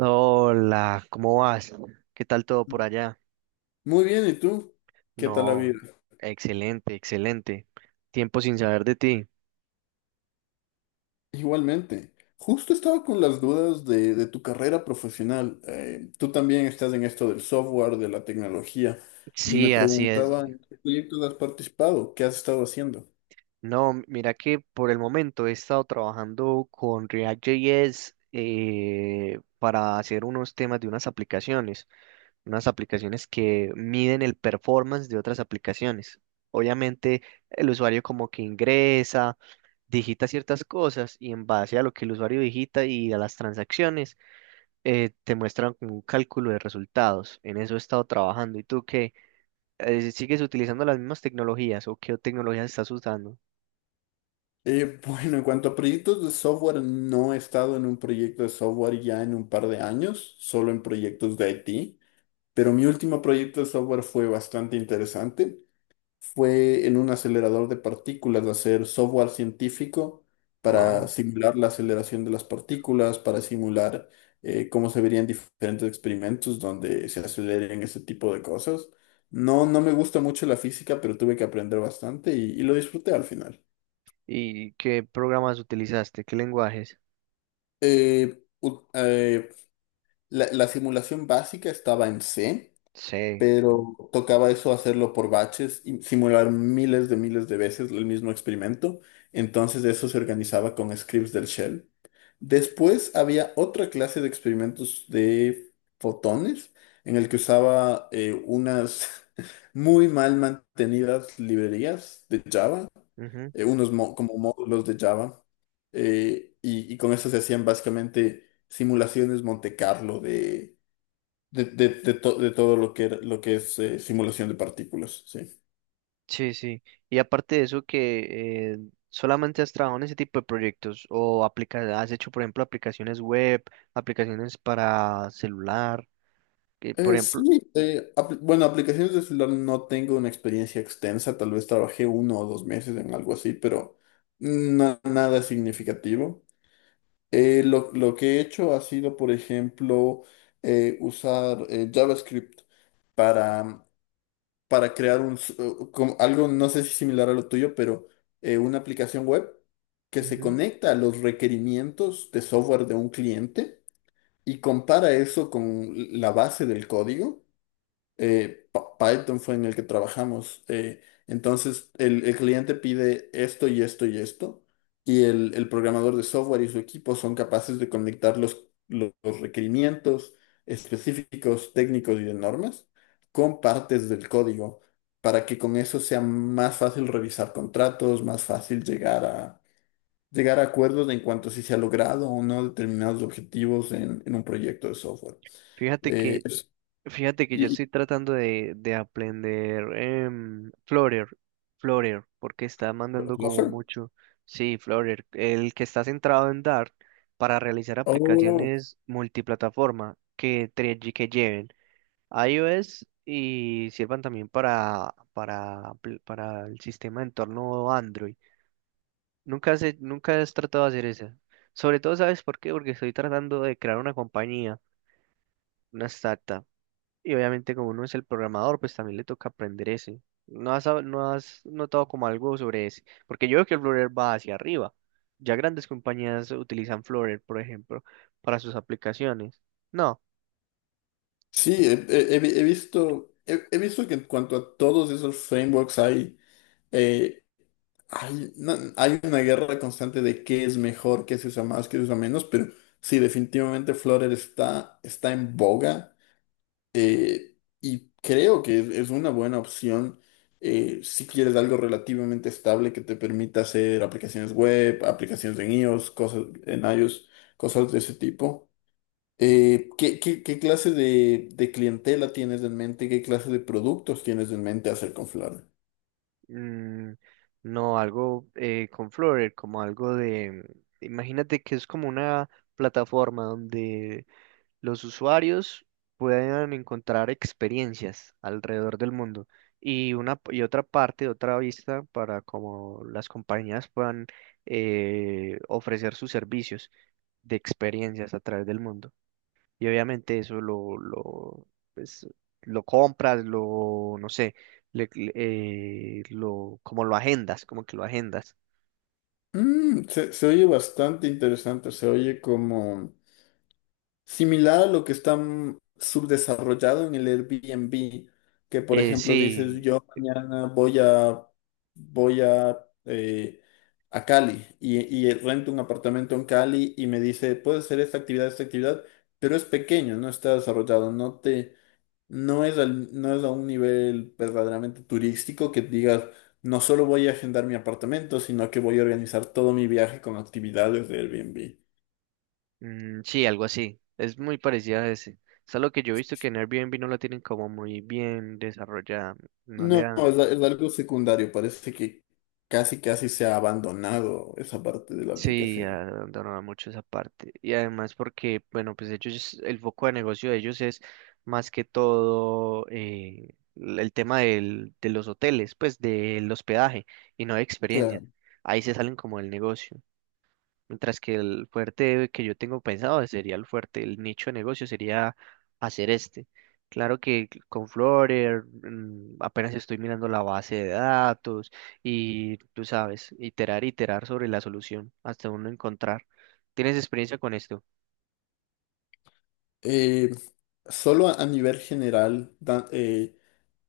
Hola, ¿cómo vas? ¿Qué tal todo por allá? Muy bien, ¿y tú? ¿Qué tal la vida? No, excelente, excelente. Tiempo sin saber de ti. Igualmente. Justo estaba con las dudas de tu carrera profesional. Tú también estás en esto del software, de la tecnología, y me Sí, así es. preguntaba en qué proyectos has participado, qué has estado haciendo. No, mira que por el momento he estado trabajando con React.js para hacer unos temas de unas aplicaciones que miden el performance de otras aplicaciones. Obviamente, el usuario como que ingresa digita ciertas cosas y en base a lo que el usuario digita y a las transacciones, te muestran como un cálculo de resultados. En eso he estado trabajando. ¿Y tú qué? Si ¿sigues utilizando las mismas tecnologías o qué tecnologías estás usando? Bueno, en cuanto a proyectos de software, no he estado en un proyecto de software ya en un par de años, solo en proyectos de IT, pero mi último proyecto de software fue bastante interesante. Fue en un acelerador de partículas hacer software científico para Wow. simular la aceleración de las partículas, para simular cómo se verían diferentes experimentos donde se aceleren ese tipo de cosas. No, no me gusta mucho la física, pero tuve que aprender bastante y lo disfruté al final. ¿Y qué programas utilizaste? ¿Qué lenguajes? Eh, ut- eh, la simulación básica estaba en C. Sí. Pero tocaba eso hacerlo por baches y simular miles de veces el mismo experimento. Entonces eso se organizaba con scripts del shell. Después había otra clase de experimentos de fotones en el que usaba unas muy mal mantenidas librerías de Java, ujú. Unos como módulos de Java, y con eso se hacían básicamente simulaciones Monte Carlo de todo lo que, lo que es simulación de partículas, sí. Sí, sí. Y aparte de eso, que solamente has trabajado en ese tipo de proyectos o aplica has hecho, por ejemplo, aplicaciones web, aplicaciones para celular, que por ejemplo, Sí, bueno, aplicaciones de celular no tengo una experiencia extensa, tal vez trabajé uno o dos meses en algo así, pero nada significativo. Lo que he hecho ha sido, por ejemplo, usar JavaScript para crear un, como algo, no sé si similar a lo tuyo, pero una aplicación web que se ujú. conecta a los requerimientos de software de un cliente y compara eso con la base del código. Python fue en el que trabajamos. Entonces, el cliente pide esto y esto y esto, y el programador de software y su equipo son capaces de conectar los requerimientos específicos, técnicos y de normas con partes del código, para que con eso sea más fácil revisar contratos, más fácil llegar llegar a acuerdos en cuanto a si se ha logrado o no determinados objetivos en un proyecto de software. Fíjate Eh, que es- fíjate que yo y, y- estoy tratando de aprender Flutter, Flutter, porque está mandando ¿Lo como hace? mucho. Sí, Flutter, el que está centrado en Dart para realizar Oh, aplicaciones multiplataforma que, que lleven iOS y sirvan también para el sistema de entorno Android. Nunca has tratado de hacer eso. Sobre todo, ¿sabes por qué? Porque estoy tratando de crear una compañía, una startup. Y obviamente como uno es el programador, pues también le toca aprender ese. ¿No has notado como algo sobre ese? Porque yo veo que el Flutter va hacia arriba. Ya grandes compañías utilizan Flutter, por ejemplo, para sus aplicaciones. No, sí, he, he- he vi- he visto, he, he visto que en cuanto a todos esos frameworks hay, eh, hay, no- hay una guerra constante de qué es mejor, qué se usa más, qué se usa menos, pero sí, definitivamente Flutter está en boga. eh, y creo que es una buena opción, si quieres algo relativamente estable que te permita hacer aplicaciones web, aplicaciones en iOS, cosas de ese tipo. ¿Qué clase de clientela tienes en mente? ¿Qué clase de productos tienes en mente hacer con Flavia? mm, no algo con Flutter, como algo de... Imagínate que es como una plataforma donde los usuarios puedan encontrar experiencias alrededor del mundo y una y otra parte, otra vista para como las compañías puedan ofrecer sus servicios de experiencias a través del mundo. Y obviamente eso pues, lo compras, lo, no sé, lo, como lo agendas, como que lo agendas. Se oye bastante interesante, se oye como similar a lo que está subdesarrollado en el Airbnb, que por ejemplo dices, sí. yo mañana voy eh, a Cali y rento un apartamento en Cali y me dice, puedes hacer esta actividad, pero es pequeño, no está desarrollado, no te. No es, no es a un nivel verdaderamente turístico que digas, no solo voy a agendar mi apartamento, sino que voy a organizar todo mi viaje con actividades de Airbnb. Mm, sí, algo así. Es muy parecida a ese. Es algo que yo he visto que en Airbnb no la tienen como muy bien desarrollada. No le No, dan. Es algo secundario, parece que casi casi se ha abandonado esa parte de la Sí, aplicación. abandonaron mucho esa parte. Y además porque, bueno, pues ellos, el foco de negocio de ellos es más que todo el tema de los hoteles, pues del hospedaje y no de experiencias. Claro. Ahí se salen como del negocio. Mientras que el fuerte que yo tengo pensado sería el fuerte, el nicho de negocio sería hacer este. Claro que con Flutter mm, apenas estoy mirando la base de datos y tú sabes, iterar, iterar sobre la solución hasta uno encontrar. ¿Tienes experiencia con esto? Eh, Solo a nivel general,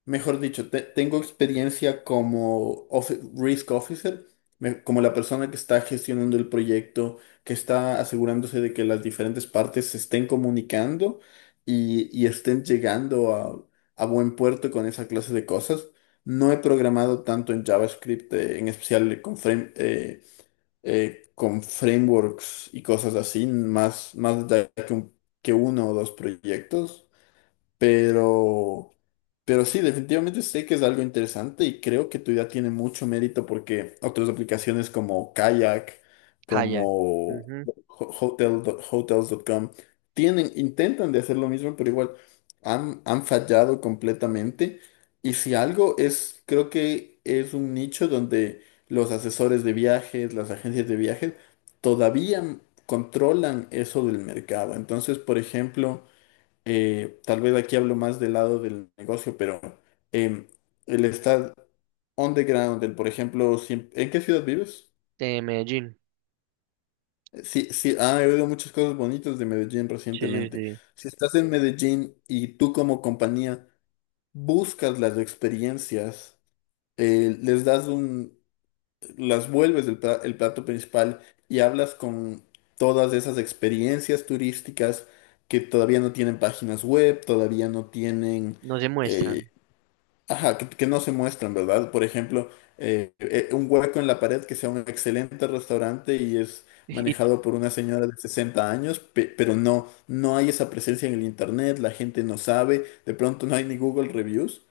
mejor dicho, tengo experiencia como risk officer, como la persona que está gestionando el proyecto, que está asegurándose de que las diferentes partes se estén comunicando y estén llegando a buen puerto con esa clase de cosas. No he programado tanto en JavaScript, en especial con frameworks y cosas así, más, más que uno o dos proyectos. Pero, pero sí, definitivamente sé que es algo interesante y creo que tu idea tiene mucho mérito porque otras aplicaciones como Kayak, Kayak. como Ujú. Hotel, hotels.com, tienen, intentan de hacer lo mismo, pero igual han fallado completamente. Y si algo es, creo que es un nicho donde los asesores de viajes, las agencias de viajes, todavía controlan eso del mercado. Entonces, por ejemplo, tal vez aquí hablo más del lado del negocio, pero em, el estar on the ground, por ejemplo, ¿en qué ciudad vives? De Medellín. Sí, sí, ah, he oído muchas cosas bonitas de Medellín Sí, sí, recientemente. sí. Si estás en Medellín y tú como compañía buscas las experiencias, eh, les das un, las vuelves el plato principal y hablas con todas esas experiencias turísticas que todavía no tienen páginas web, todavía no tienen. No se eh, muestran. Ajá, que no se muestran, ¿verdad? Por ejemplo, un hueco en la pared que sea un excelente restaurante y es Y, manejado por una señora de 60 años, pero no, no hay esa presencia en el internet, la gente no sabe, de pronto no hay ni Google Reviews.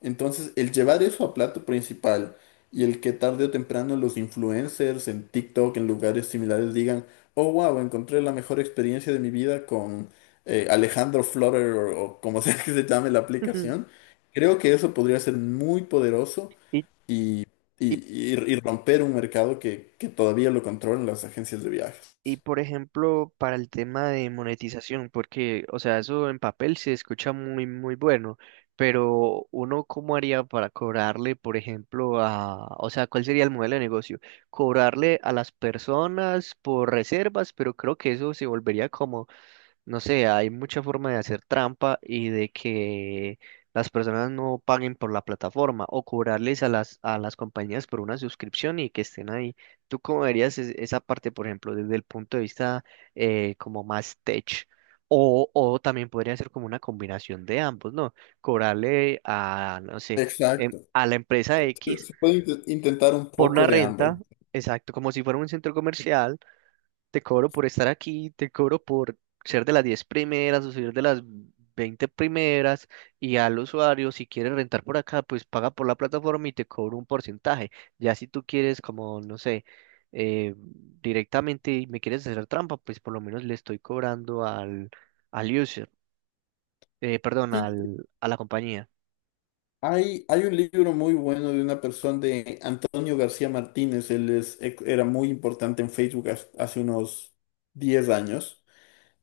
Entonces, el llevar eso a plato principal y el que tarde o temprano los influencers en TikTok, en lugares similares, digan, oh, wow, encontré la mejor experiencia de mi vida con Alejandro Florer o como sea que se llame la aplicación. Creo que eso podría ser muy poderoso y, y, y romper un mercado que todavía lo controlan las agencias de viajes. Y por ejemplo, para el tema de monetización, porque, o sea, eso en papel se escucha muy, muy bueno, pero uno, ¿cómo haría para cobrarle, por ejemplo, a, o sea, cuál sería el modelo de negocio? Cobrarle a las personas por reservas, pero creo que eso se volvería como no sé, hay mucha forma de hacer trampa y de que las personas no paguen por la plataforma o cobrarles a las compañías por una suscripción y que estén ahí. ¿Tú cómo verías es- esa parte, por ejemplo, desde el punto de vista como más tech? O también podría ser como una combinación de ambos, ¿no? Cobrarle a, no sé, Exacto. a la empresa Se, X se puede intentar un por una poco de ambas. renta, exacto, como si fuera un centro comercial te cobro por estar aquí, te cobro por ser de las 10 primeras o ser de las 20 primeras y al usuario, si quieres rentar por acá, pues paga por la plataforma y te cobro un porcentaje. Ya si tú quieres como, no sé, eh, directamente y me quieres hacer trampa, pues por lo menos le estoy cobrando al, al user, perdón, Sí, al, a la compañía. hay un libro muy bueno de una persona de Antonio García Martínez. Él era muy importante en Facebook hace unos 10 años.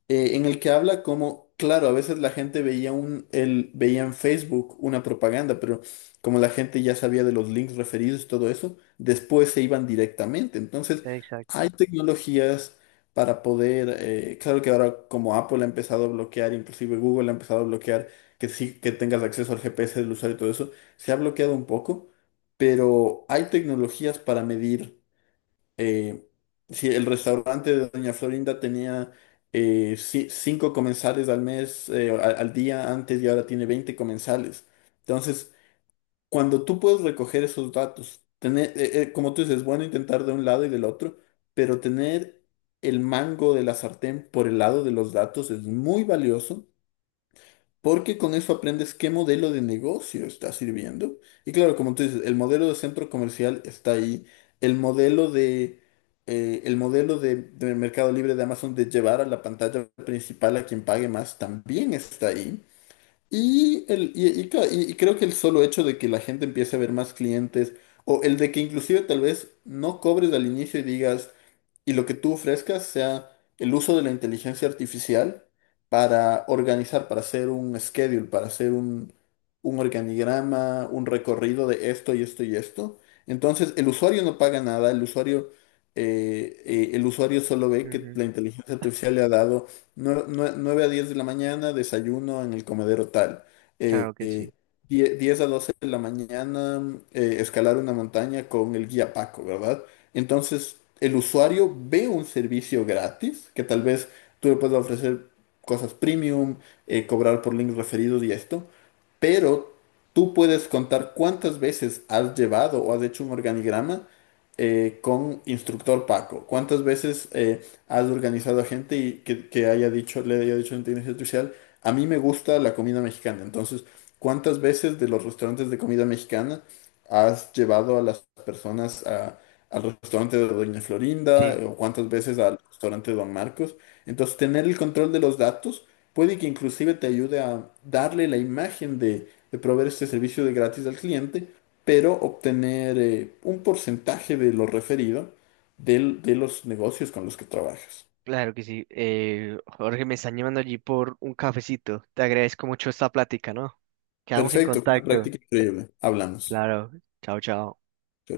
En el que habla como, claro, a veces la gente veía en Facebook una propaganda, pero como la gente ya sabía de los links referidos y todo eso, después se iban directamente. Entonces, hay Exacto. tecnologías para poder, claro que ahora como Apple ha empezado a bloquear, inclusive Google ha empezado a bloquear que sí que tengas acceso al GPS del usuario y todo eso, se ha bloqueado un poco, pero hay tecnologías para medir. eh, sí, el restaurante de Doña Florinda tenía cinco comensales al mes, al día antes y ahora tiene 20 comensales. Entonces, cuando tú puedes recoger esos datos, tener, como tú dices, es bueno intentar de un lado y del otro, pero tener el mango de la sartén por el lado de los datos es muy valioso porque con eso aprendes qué modelo de negocio está sirviendo. Y claro, como tú dices, el modelo de centro comercial está ahí. El modelo de, el modelo de Mercado Libre de Amazon de llevar a la pantalla principal a quien pague más también está ahí. Y, el, y ca- y creo que el solo hecho de que la gente empiece a ver más clientes o el de que inclusive tal vez no cobres al inicio y digas y lo que tú ofrezcas sea el uso de la inteligencia artificial para organizar, para hacer un schedule, para hacer un, organigrama, un recorrido de esto y esto y esto. Entonces, el usuario no paga nada, el usuario solo ve que Ujú. la inteligencia artificial le ha dado 9 a 10 de la mañana, desayuno en el comedero tal. Eh, Claro que sí. eh, 10 a 12 de la mañana, escalar una montaña con el guía Paco, ¿verdad? Entonces, el usuario ve un servicio gratis, que tal vez tú le puedas ofrecer cosas premium, cobrar por links referidos y esto, pero tú puedes contar cuántas veces has llevado o has hecho un organigrama con instructor Paco, cuántas veces has organizado a gente y que haya dicho, le haya dicho a la inteligencia artificial, a mí me gusta la comida mexicana, entonces, ¿cuántas veces de los restaurantes de comida mexicana has llevado a las personas a al restaurante de Doña Florinda Sí. o cuántas veces al restaurante de Don Marcos? Entonces, tener el control de los datos puede que inclusive te ayude a darle la imagen de proveer este servicio de gratis al cliente, pero obtener un porcentaje de lo referido de los negocios con los que trabajas. Claro que sí. Jorge, me están llamando allí por un cafecito. Te agradezco mucho esta plática, ¿no? Quedamos en Perfecto, fue una contacto. práctica increíble. Hablamos. Claro. Chao, chao. Chao, chao.